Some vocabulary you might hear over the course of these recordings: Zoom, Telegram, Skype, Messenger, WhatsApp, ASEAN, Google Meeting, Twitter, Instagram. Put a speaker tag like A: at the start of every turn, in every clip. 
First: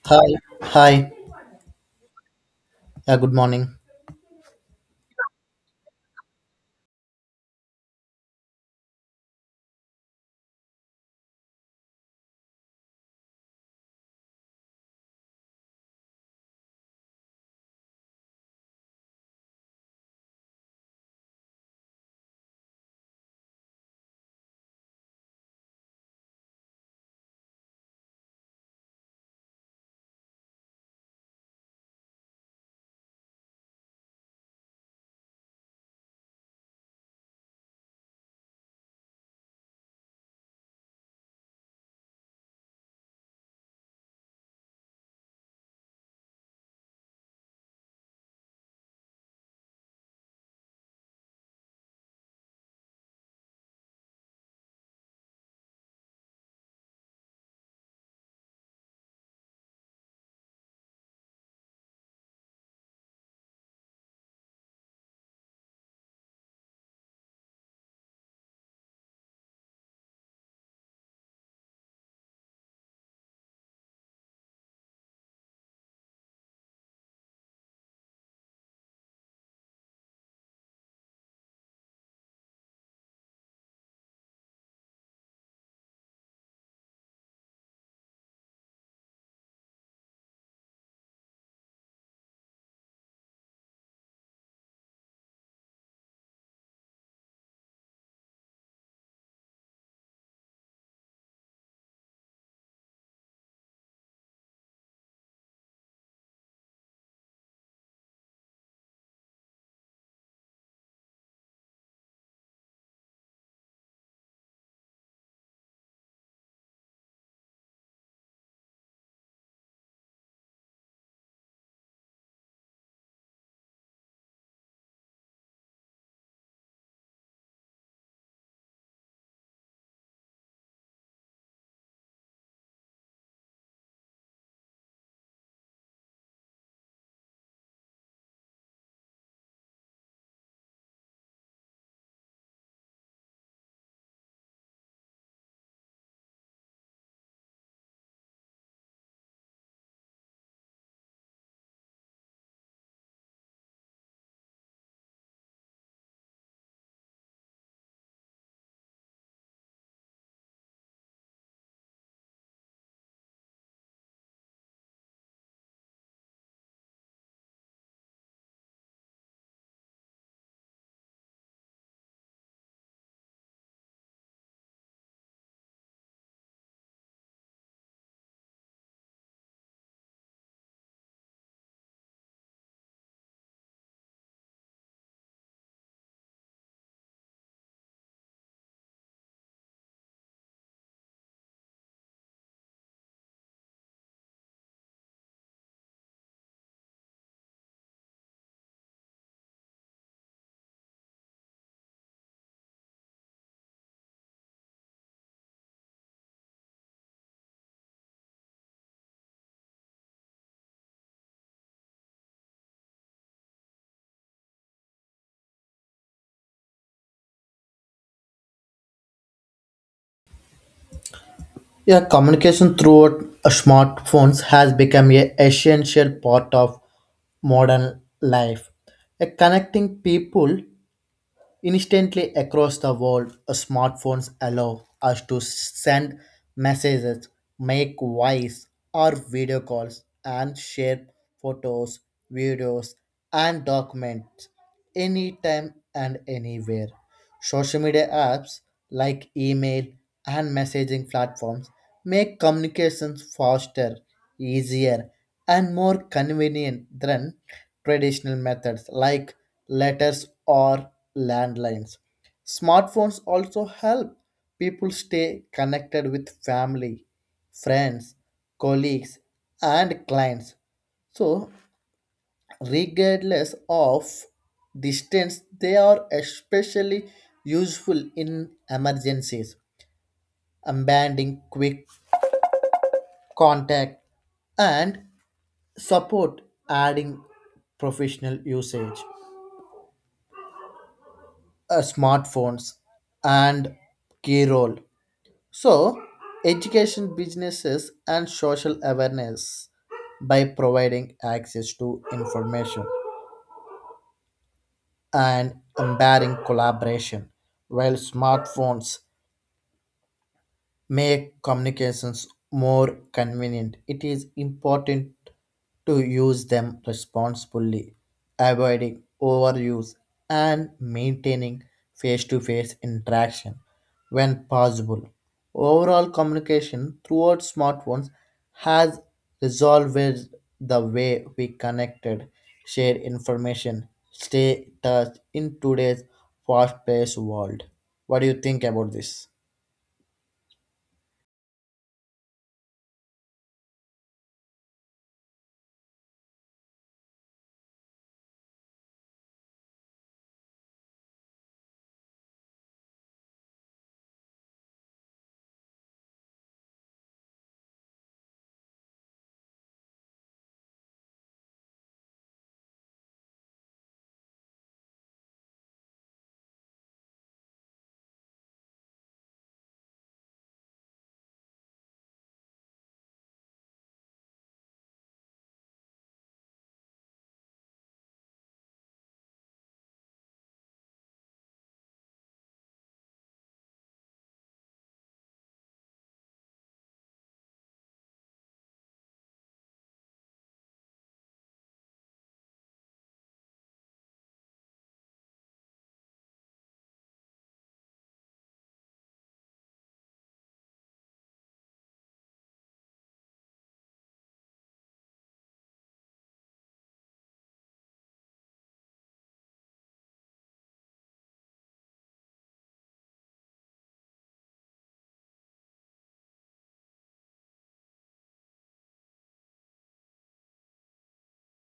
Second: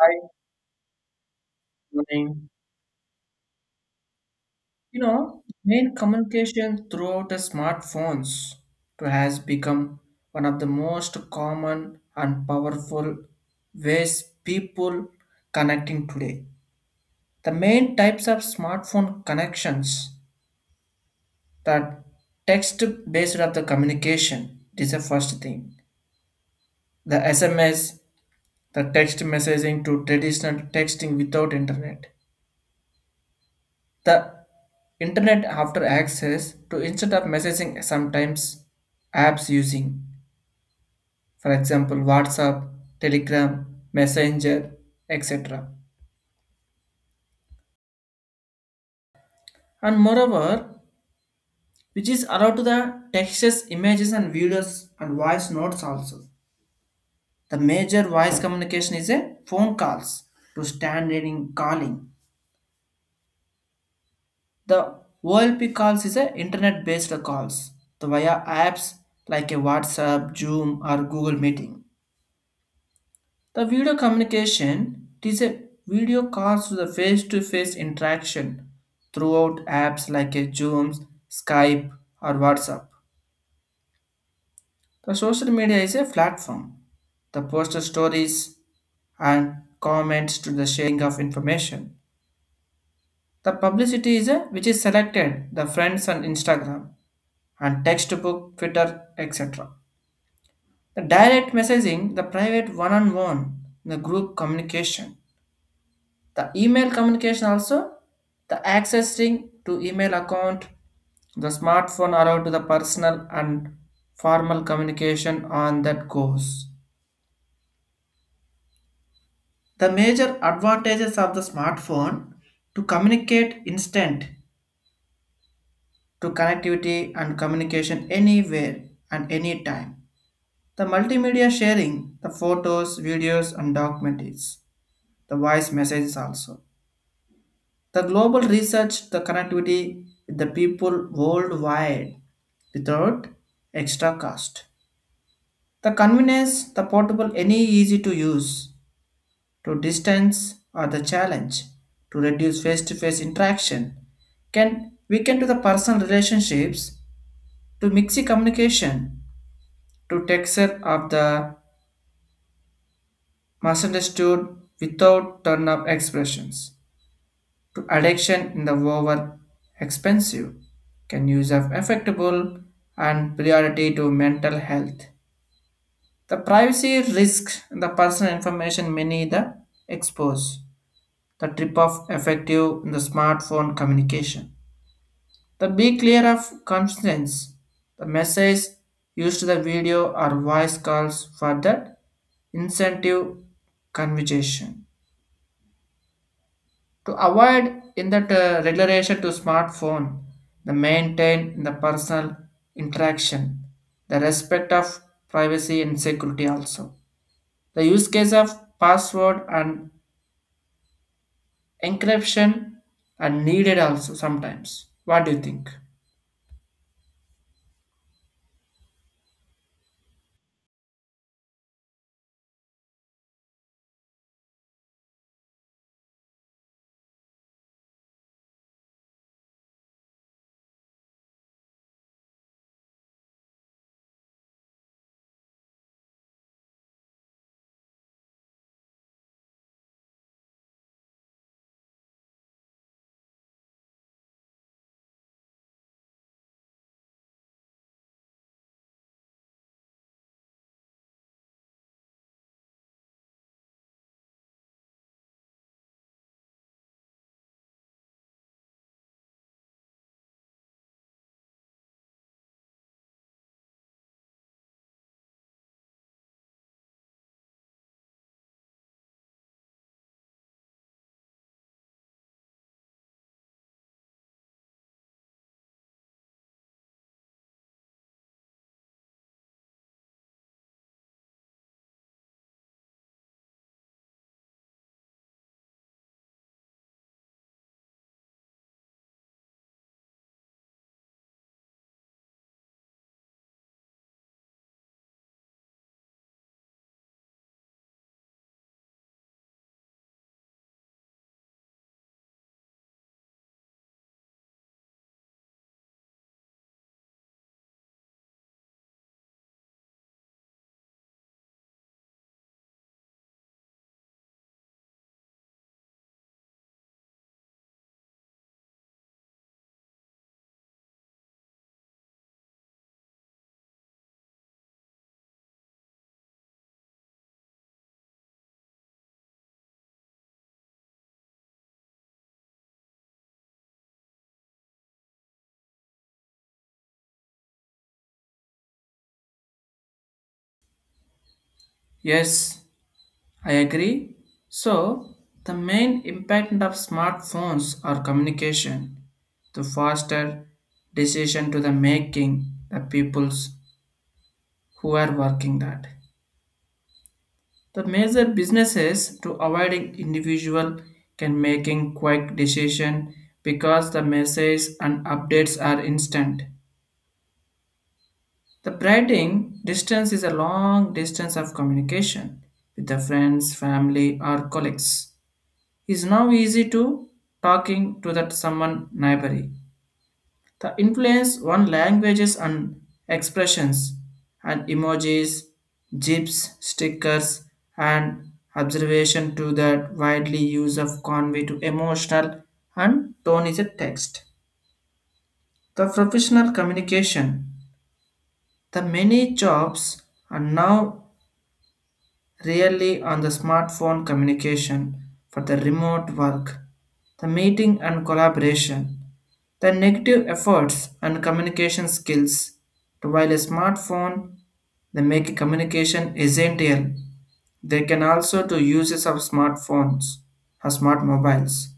A: Hi,
B: Hi, hi.
A: morning.
B: Yeah, good morning.
A: You know, main communication throughout the smartphones to has become one of the most common and powerful ways people connecting today. The main types of smartphone connections that text based of the communication, this is the first thing. The SMS, the text messaging to traditional texting without internet. The internet after access to instead of messaging sometimes apps using, for example, WhatsApp, Telegram, Messenger, etc. And moreover, which is allowed to the texts, images, and videos and voice notes also. The major voice communication is a phone calls to stand reading calling. The OLP calls is a internet based calls the via apps like a WhatsApp, Zoom, or Google Meeting. The video communication it is a video calls to the face-to-face interaction throughout apps like a Zoom, Skype, or WhatsApp. The social media is a platform. The poster stories and comments to the sharing of information. The publicity is a which is selected the friends on Instagram and textbook, Twitter, etc. The direct messaging, the private one-on-one, the group communication. The email communication also, the accessing to email account, the smartphone allowed to the personal and formal communication on that goes. The major advantages of the smartphone to communicate instant, to connectivity and communication anywhere and anytime. The multimedia sharing, the photos, videos and documents, the voice messages also. The global research, the connectivity with the people worldwide without extra cost. The convenience, the portable, any easy to use, to distance or the challenge, to reduce face-to-face interaction, can weaken to the personal relationships, to mixy communication, to texture of the misunderstood without turn-up expressions. To addiction in the over expensive can use of affectable and priority to mental health. The privacy risk and the personal information many the expose. The trip of effective in the smartphone communication. The be clear of conscience. The message used to the video or voice calls for that incentive conversation. To avoid in that regulation to smartphone, the maintain the personal interaction, the respect of privacy and security also. The use case of password and encryption are needed also sometimes. What do you think?
B: Yeah, communication through smartphones has become a essential part of modern life. Connecting people instantly across the world, smartphones allow us to send messages, make voice or video calls, and share photos, videos, and documents anytime and anywhere. Social media apps like email and messaging platforms make communications faster, easier, and more convenient than traditional methods like letters or landlines. Smartphones also help people stay connected with family, friends, colleagues, and clients. So, regardless of distance, they are especially useful in emergencies, abandoning quick contact and support, adding professional usage, smartphones and key role, so education, businesses, and social awareness by providing access to information and empowering collaboration. While smartphones make communications more convenient, it is important to use them responsibly, avoiding overuse and maintaining face to face interaction when possible. Overall, communication throughout smartphones has resolved the way we connected, share information, stay touch in today's fast paced world. What do you think about this?
A: Yes, I agree. So, the main impact of smartphones are communication, to foster decision to the making the peoples who are working that. The major businesses to avoiding individual can making quick decision because the message and updates are instant. The writing distance is a long distance of communication with the friends, family or colleagues. It's now easy to talking to that someone neighbor. The influence on languages and expressions and emojis, gifs, stickers, and observation to the widely use of convey to emotional and tone is a text. The professional communication. The many jobs are now really on the smartphone communication for the remote work, the meeting and collaboration, the negative efforts and communication skills. While a smartphone they make communication essential, they can also do uses of smartphones or smart mobiles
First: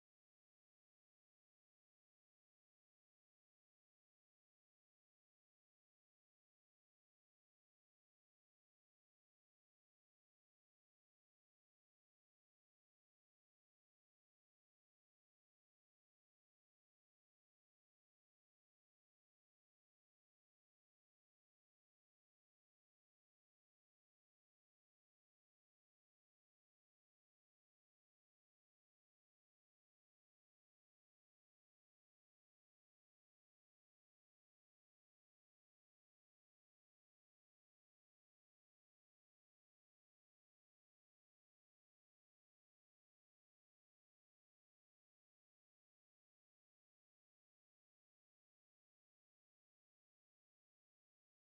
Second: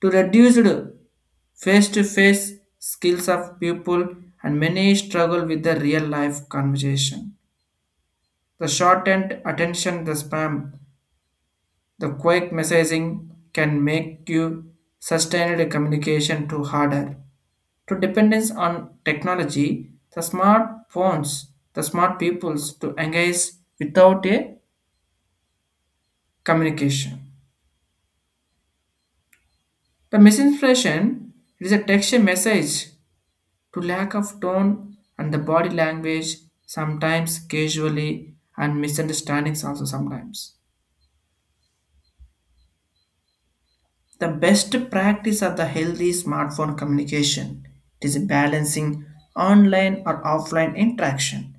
A: to reduce the face-to-face skills of people and many struggle with the real life conversation. The shortened attention, the spam. The quick messaging can make you sustained communication too harder. To dependence on technology, the smartphones, the smart peoples to engage without a communication. The misinformation is a text message to lack of tone and the body language sometimes casually and misunderstandings also sometimes. The best practice of the healthy smartphone communication is balancing online or offline interaction.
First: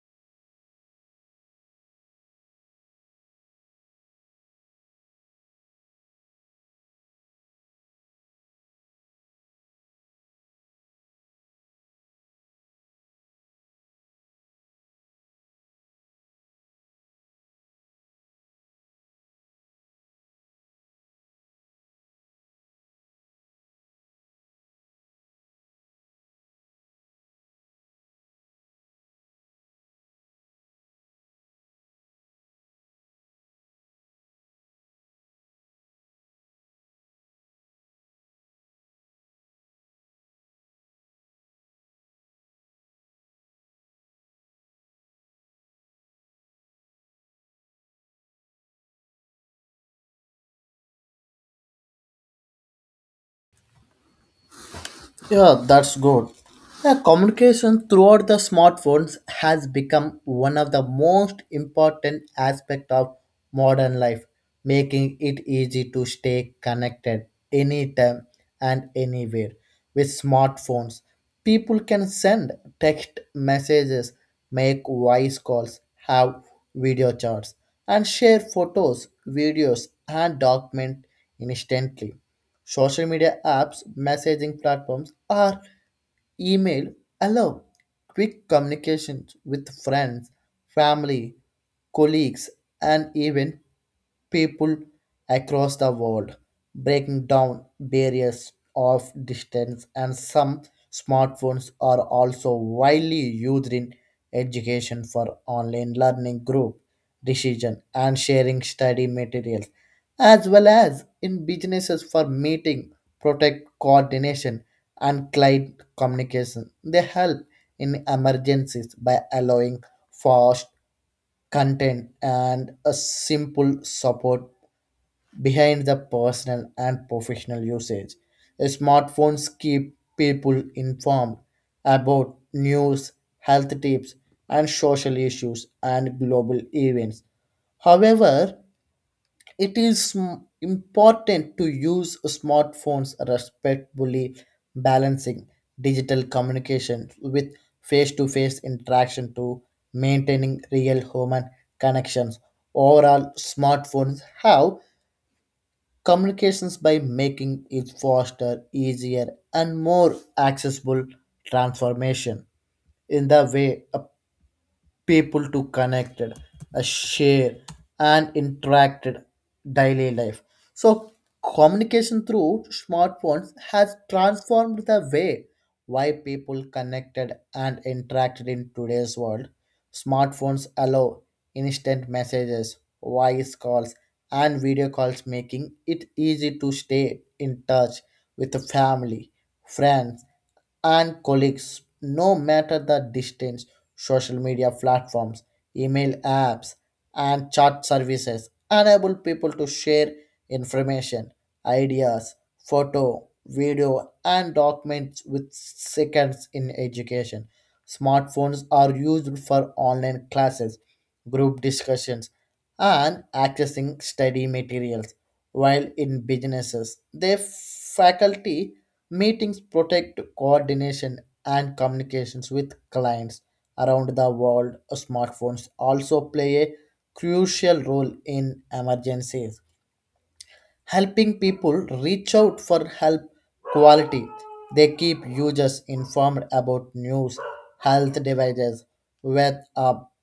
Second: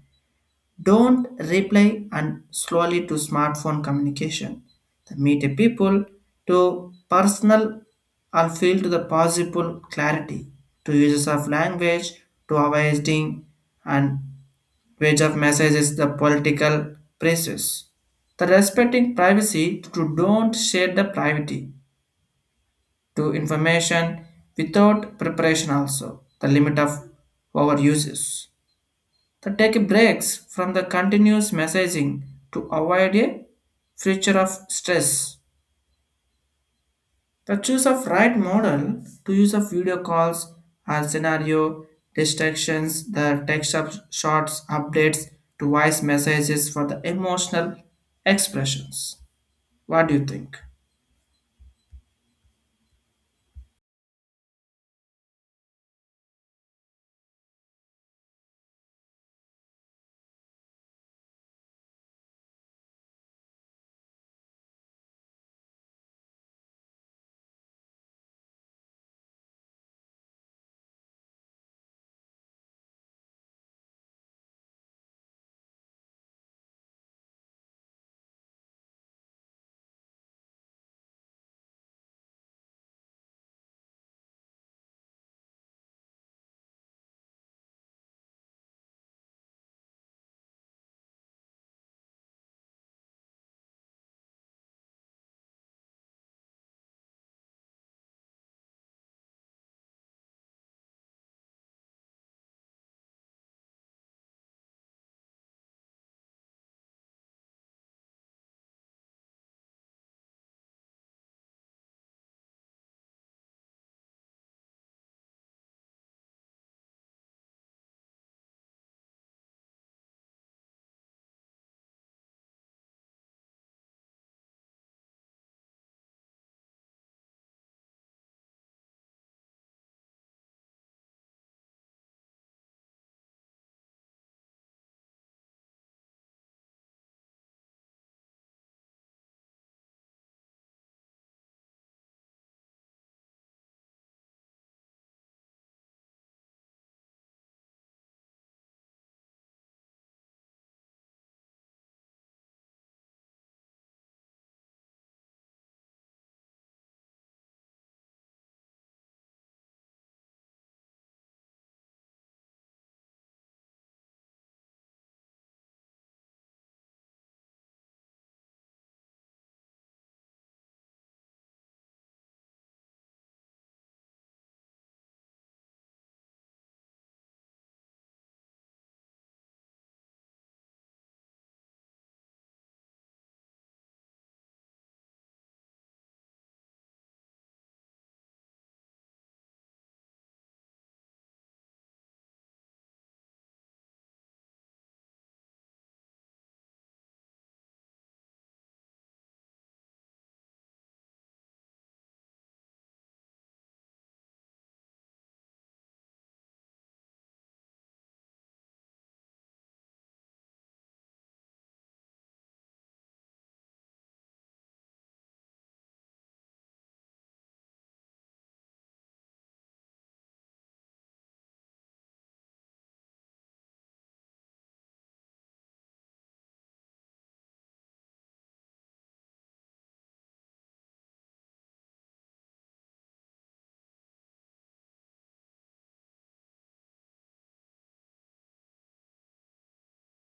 A: Don't reply and slowly to smartphone communication. The meet a people to personal or feel to the possible clarity to uses of language to avoiding and wage of messages the political praises. The respecting privacy to don't share the privacy to information without preparation also the limit of our uses. The take breaks from the continuous messaging to avoid a future of stress, the choose of right model to use of video calls and scenario distractions, the text of shots updates to voice messages for the emotional expressions. What do you think?
B: Yeah, that's good. Yeah, communication throughout the smartphones has become one of the most important aspect of modern life, making it easy to stay connected anytime and anywhere. With smartphones, people can send text messages, make voice calls, have video chats, and share photos, videos, and documents instantly. Social media apps, messaging platforms, or email allow quick communications with friends, family, colleagues, and even people across the world, breaking down barriers of distance. And some smartphones are also widely used in education for online learning, group decision and sharing study materials, as well as in businesses for meeting, protect coordination, and client communication. They help in emergencies by allowing fast content and a simple support behind the personal and professional usage. Smartphones keep people informed about news, health tips, and social issues and global events. However, it is important to use smartphones respectfully, balancing digital communication with face to face interaction, to maintaining real human connections. Overall, smartphones have communications by making it faster, easier, and more accessible, transformation in the way a people to connected, share, and interacted daily life. So communication through smartphones has transformed the way why people connected and interacted in today's world. Smartphones allow instant messages, voice calls, and video calls, making it easy to stay in touch with the family, friends, and colleagues, no matter the distance. Social media platforms, email apps, and chat services enable people to share information, ideas, photo, video, and documents with seconds in education. Smartphones are used for online classes, group discussions, and accessing study materials. While in businesses, their faculty meetings, protect coordination and communications with clients around the world. Smartphones also play a crucial role in emergencies, helping people reach out for help quality. They keep users informed about news, health devices, weather,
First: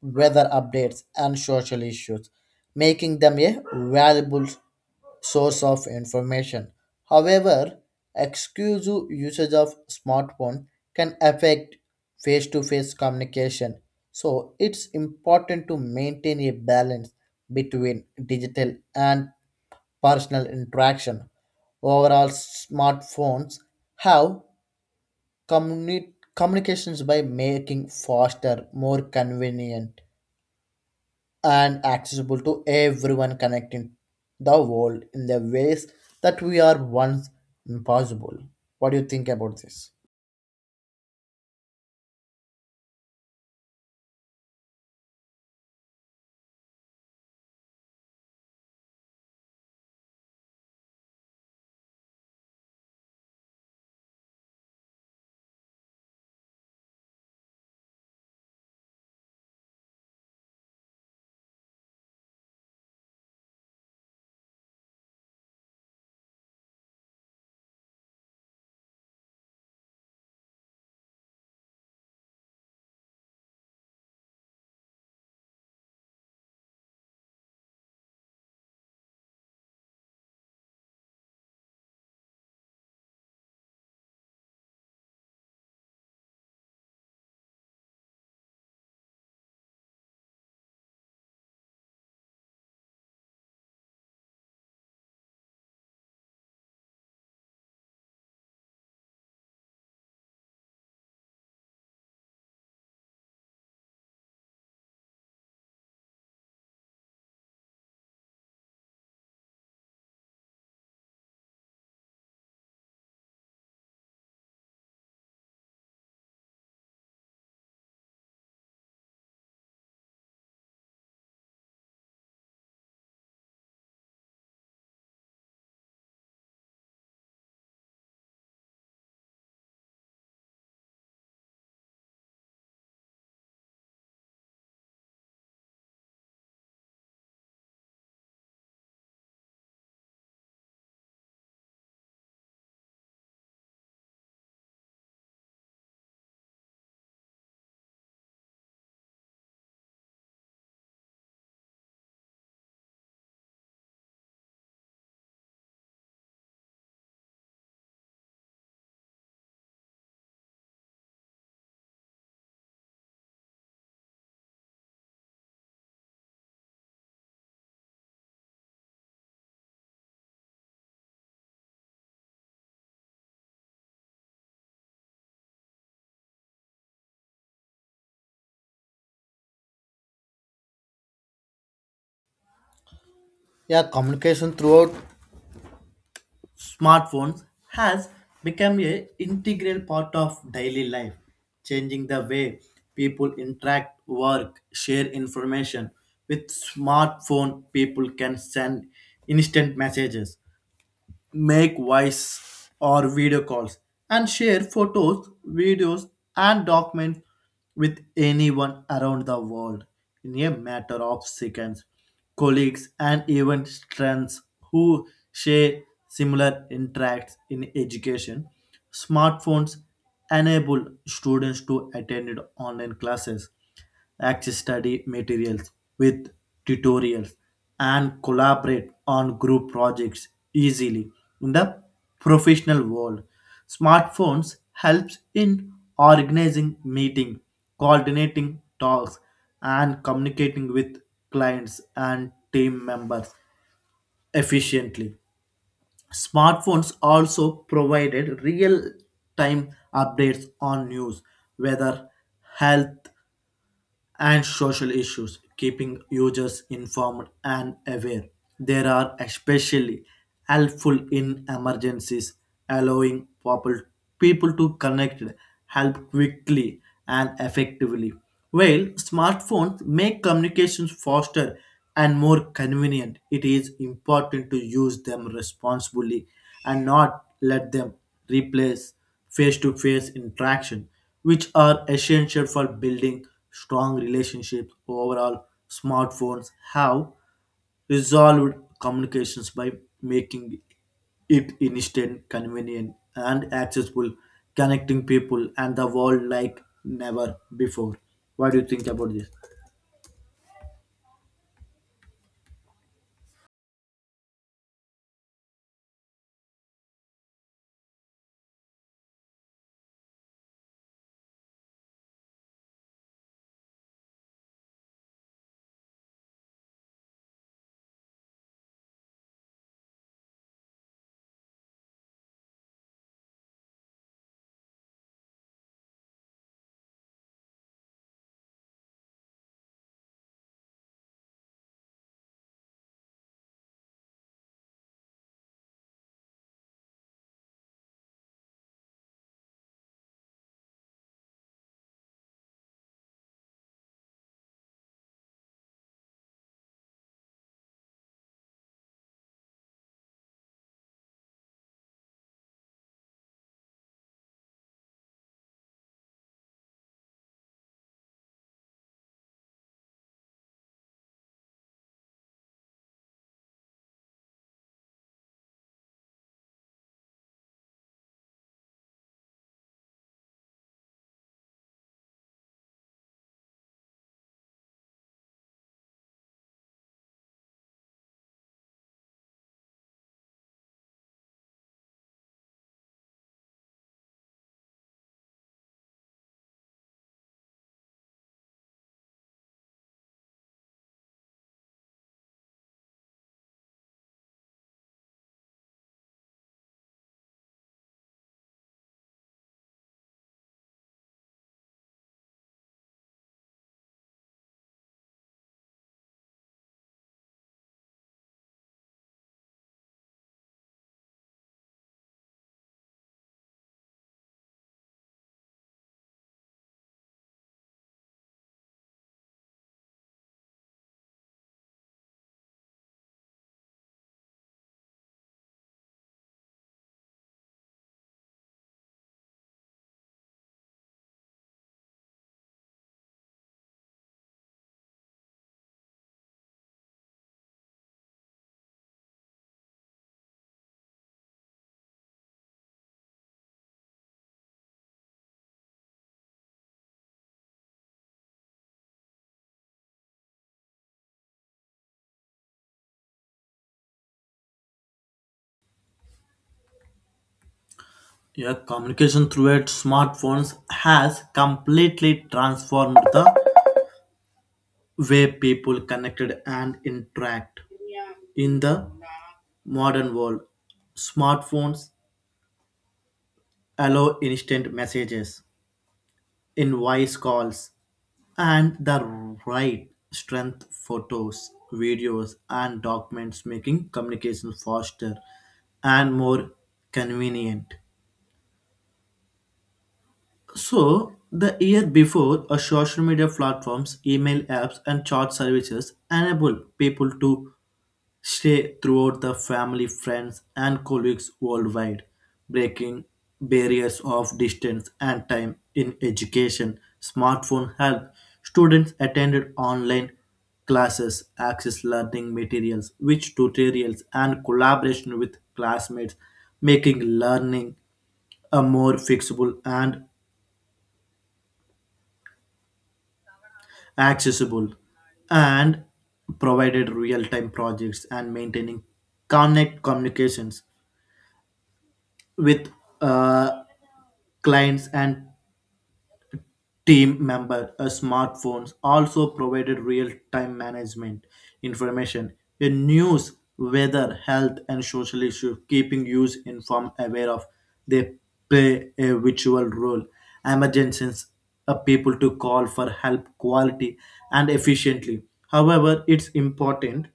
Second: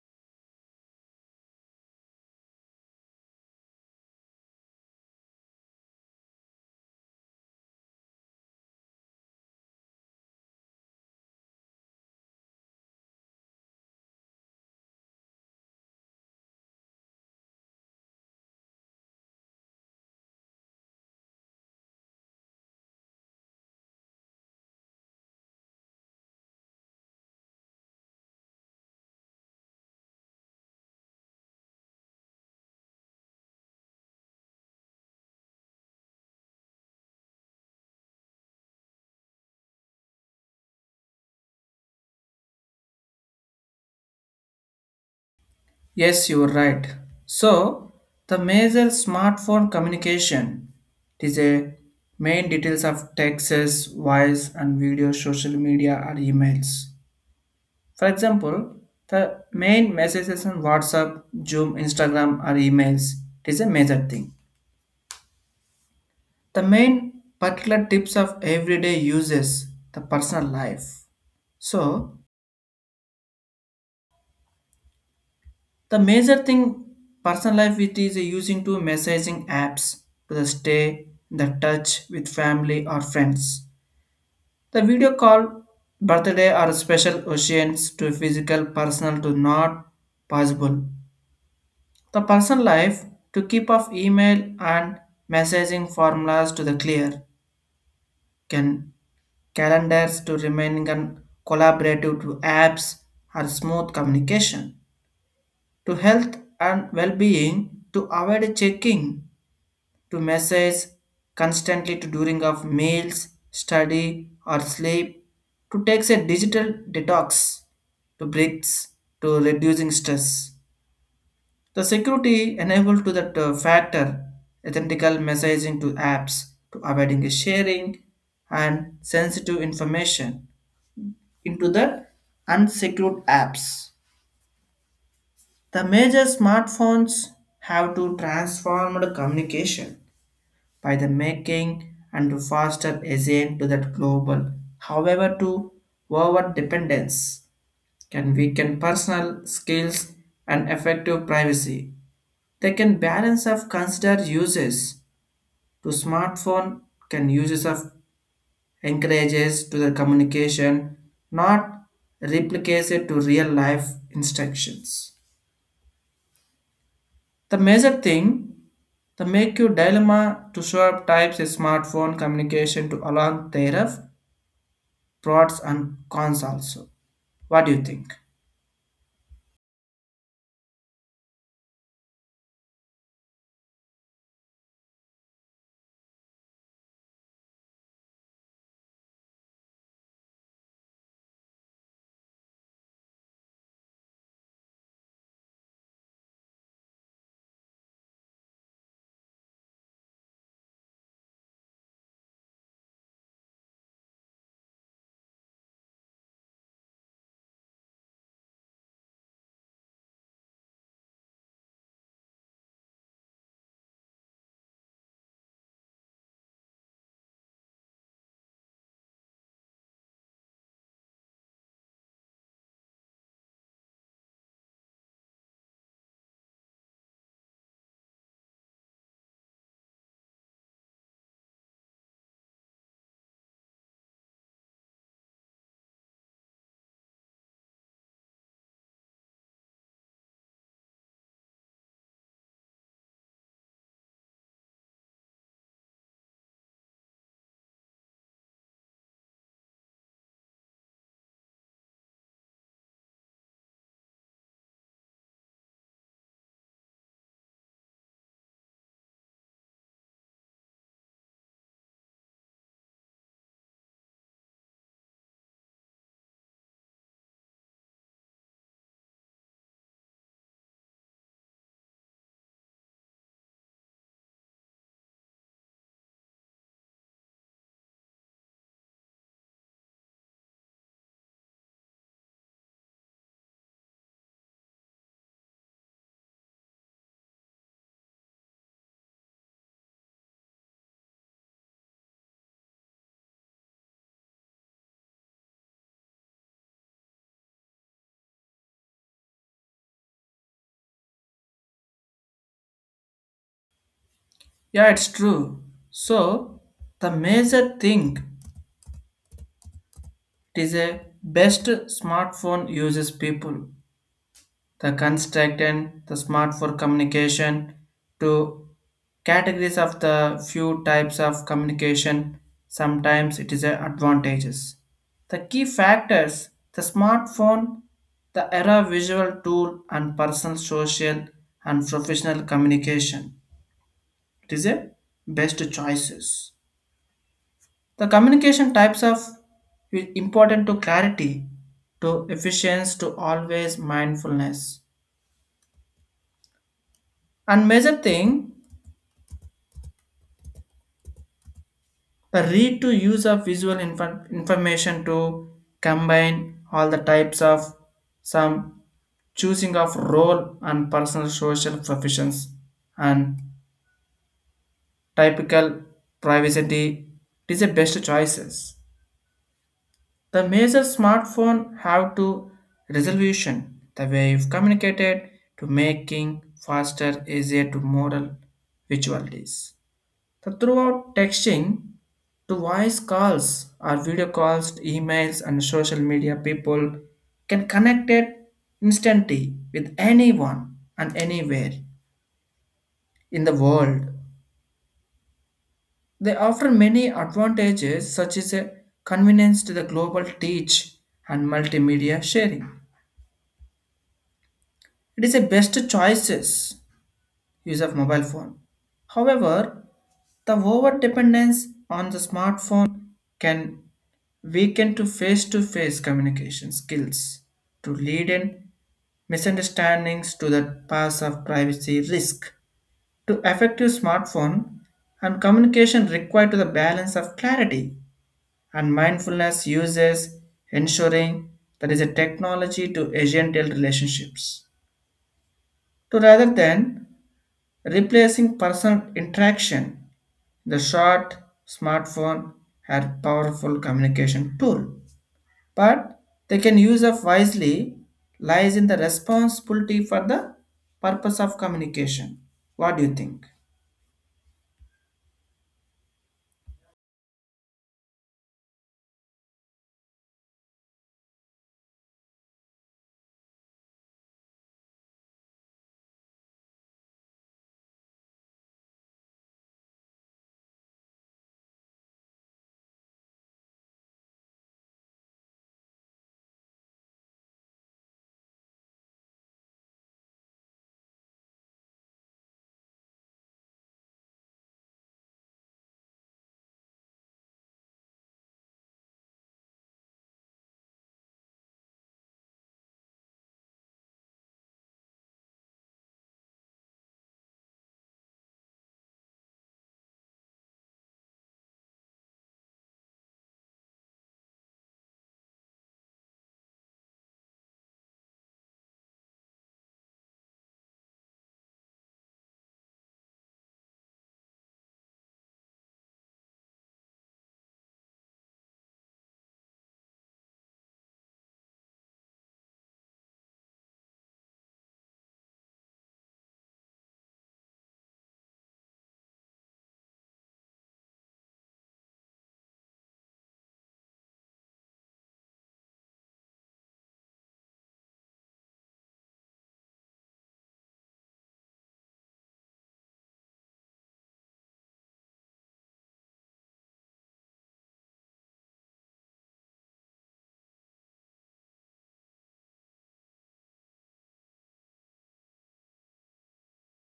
B: weather updates, and social issues, making them a valuable source of information. However, exclusive usage of smartphone can affect face-to-face communication. So it's important to maintain a balance between digital and personal interaction. Overall, smartphones have communications by making faster, more convenient, and accessible to everyone, connecting the world in the ways that we are once impossible. What do you think about this?
A: Yes, you are right. So, the major smartphone communication it is a main details of texts, voice and video, social media or emails. For example, the main messages on WhatsApp, Zoom, Instagram or emails, it is a major thing. The main particular tips of everyday uses, the personal life. So, the major thing personal life it is using to messaging apps to the stay in the touch with family or friends. The video call, birthday or special occasions to physical personal to not possible. The personal life to keep off email and messaging formulas to the clear can calendars to remaining and collaborative to apps or smooth communication to health and well-being to avoid checking to message constantly to during of meals, study or sleep, to takes a digital detox, to breaks, to reducing stress. The security enabled to that factor, ethical messaging to apps, to avoiding sharing and sensitive information into the unsecured apps. The major smartphones have to transform the communication by the making and to foster ASEAN to that global. However, to over dependence can weaken personal skills and effective privacy. They can balance of consider uses to smartphone can uses of encourages to the communication, not replicates it to real life instructions. The major thing, the make you dilemma to show up types is smartphone communication to along thereof pros and cons also. What do you think?
B: Yeah, communication throughout smartphones has become a integral part of daily life, changing the way people interact, work, share information. With smartphone, people can send instant messages, make voice or video calls, and share photos, videos, and documents with anyone around the world in a matter of seconds. Colleagues and even friends who share similar interests. In education, smartphones enable students to attend online classes, access study materials with tutorials, and collaborate on group projects easily. In the professional world, smartphones helps in organizing meeting, coordinating talks, and communicating with clients and team members efficiently. Smartphones also provided real time updates on news, weather, health, and social issues, keeping users informed and aware. They are especially helpful in emergencies, allowing people to connect, help quickly and effectively. While smartphones make communications faster and more convenient, it is important to use them responsibly and not let them replace face to face interaction, which are essential for building strong relationships. Overall, smartphones have resolved communications by making it instant, convenient, and accessible, connecting people and the world like never before. What do you think about this?
A: Yeah, it's true. So the major thing, it is a best smartphone uses people. The construct and the smart for communication to categories of the few types of communication. Sometimes it is a advantages. The key factors, the smartphone, the era visual tool, and personal, social, and professional communication. It is a best choices. The communication types of important to clarity, to efficiency, to always mindfulness. And major thing, the read to use of visual information to combine all the types of some choosing of role and personal social professions and typical privacy, it is the best choices. The major smartphone have to resolution the way you've communicated to making faster, easier to model visualities. The throughout texting to voice calls or video calls, to emails and social media, people can connect it instantly with anyone and anywhere in the world. They offer many advantages such as a convenience to the global teach and multimedia sharing. It is a best choices use of mobile phone. However, the over dependence on the smartphone can weaken to face communication skills to lead in misunderstandings to the path of privacy risk to effective smartphone and communication required to the balance of clarity and mindfulness uses ensuring that is a technology to agential relationships to rather than replacing personal interaction. The short smartphone are powerful communication tool, but they can use up wisely lies in the responsibility for the purpose of communication. What do you think?
B: Yeah, communication through its smartphones has completely transformed the way people connected and interact. In the modern world, smartphones allow instant messages, invoice calls, and the right strength photos, videos, and documents, making communication faster and more convenient. So, the year before, a social media platforms, email apps, and chat services enable people to stay throughout the family, friends, and colleagues worldwide, breaking barriers of distance and time. In education, smartphone help students attended online classes, access learning materials, which tutorials, and collaboration with classmates, making learning a more fixable and accessible, and provided real-time projects and maintaining connect communications with uh, clients and team member. Smartphones also provided real-time management information in news, weather, health, and social issues, keeping users informed aware of. They play a virtual role emergencies, people to call for help quality and efficiently. However, it's important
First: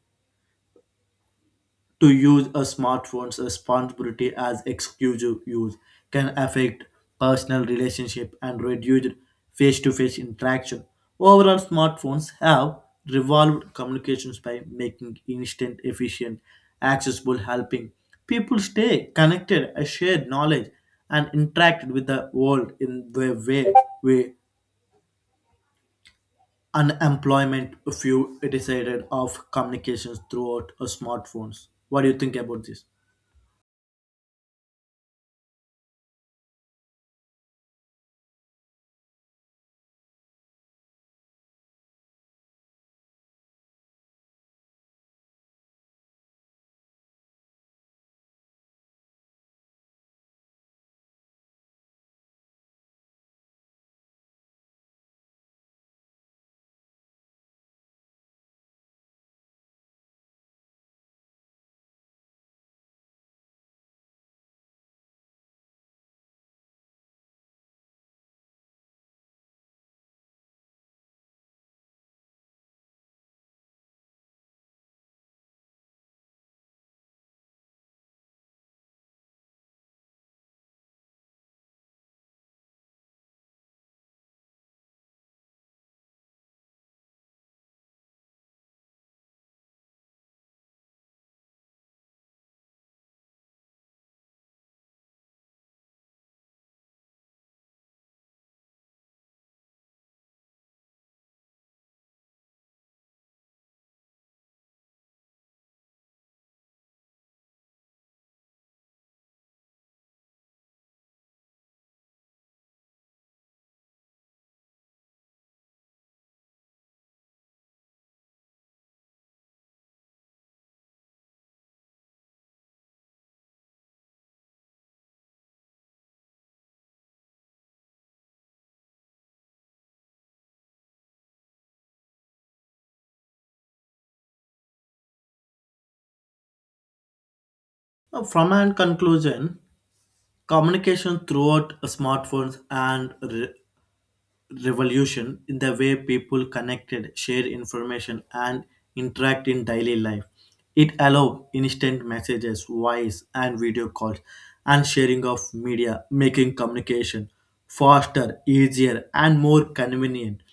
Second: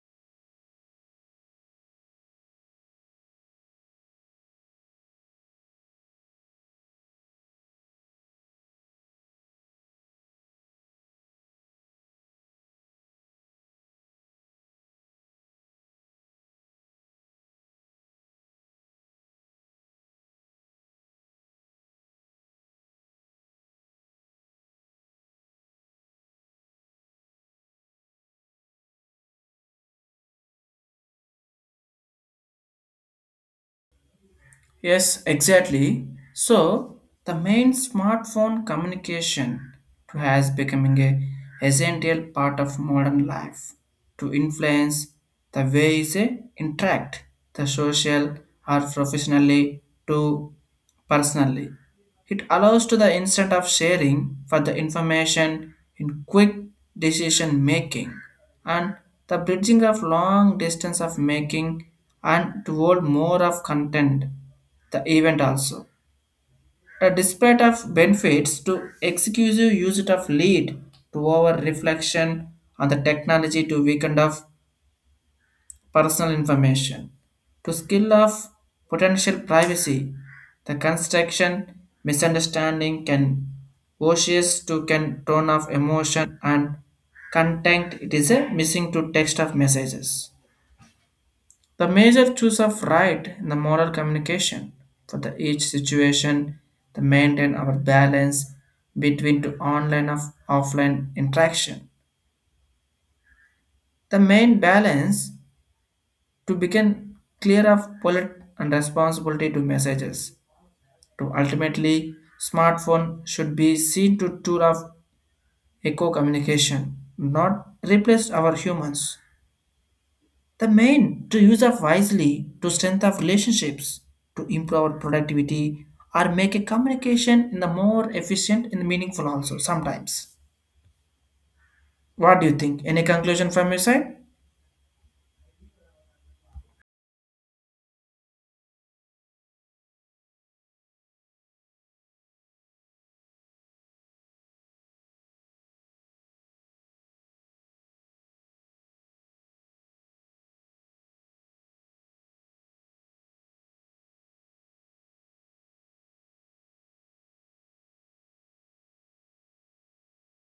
B: to use a smartphone's responsibility, as exclusive use can affect personal relationship and reduce face-to-face interaction. Overall, smartphones have revolved communications by making instant, efficient, accessible, helping people stay connected, share knowledge, and interact with the world in the way we unemployment few decided of communications throughout smartphones. What do you think about this?
A: Yes, exactly. So the main smartphone communication has becoming a essential part of modern life to influence the way they interact, the social or professionally to personally. It allows to the instant of sharing for the information in quick decision making and the bridging of long distance of making and toward more of content the event also. The display of benefits to exclusive usage of lead to our reflection on the technology to weaken of personal information to skill of potential privacy. The construction misunderstanding can voices to can tone of emotion and content, it is a missing to text of messages. The major choice of right in the moral communication for the each situation to maintain our balance between to online of offline interaction. The main balance to become clear of bullet and responsibility to messages. To ultimately, smartphone should be seen to tool of eco communication, not replace our humans. The main to use up wisely to strengthen relationships, to improve our productivity, or make a communication in the more efficient and meaningful also sometimes. What do you think? Any conclusion from your side?
B: Now, from an conclusion, communication throughout smartphones and revolution in the way people connected, share information, and interact in daily life. It allow instant messages, voice, and video calls, and sharing of media, making communication faster, easier, and more convenient.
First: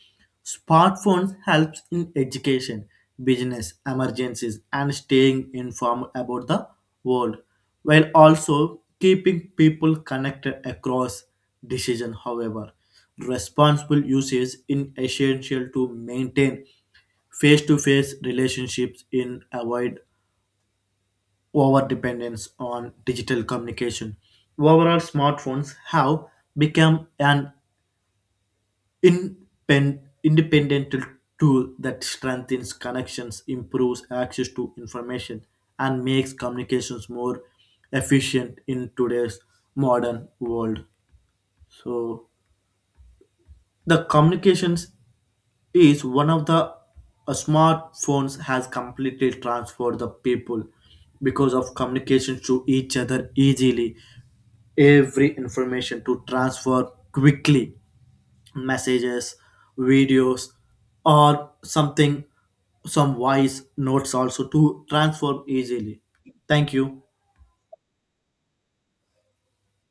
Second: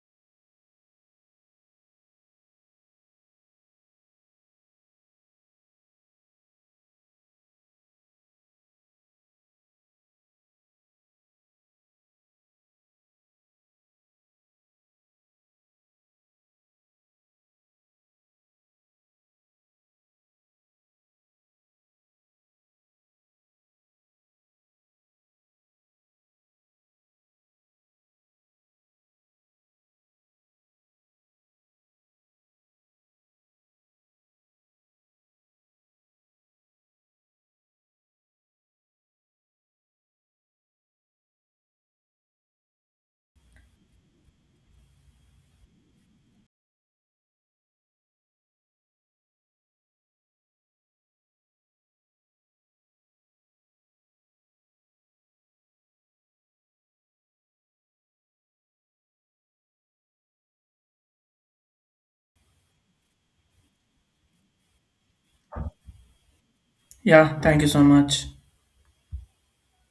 B: Smartphones helps in education, business, emergencies, and staying informed about the world, while also keeping people connected across decision. However, responsible usage is essential to maintain face-to-face relationships in avoid over dependence on digital communication. Overall, smartphones have become an independent tool that strengthens connections, improves access to information, and makes communications more efficient in today's modern world. So the communications is one of the smartphones has completely transformed the people because of communication to each other easily, every information to transfer quickly, messages, videos, or something, some voice notes also to transform easily. Thank you.
A: Yeah, thank you so much.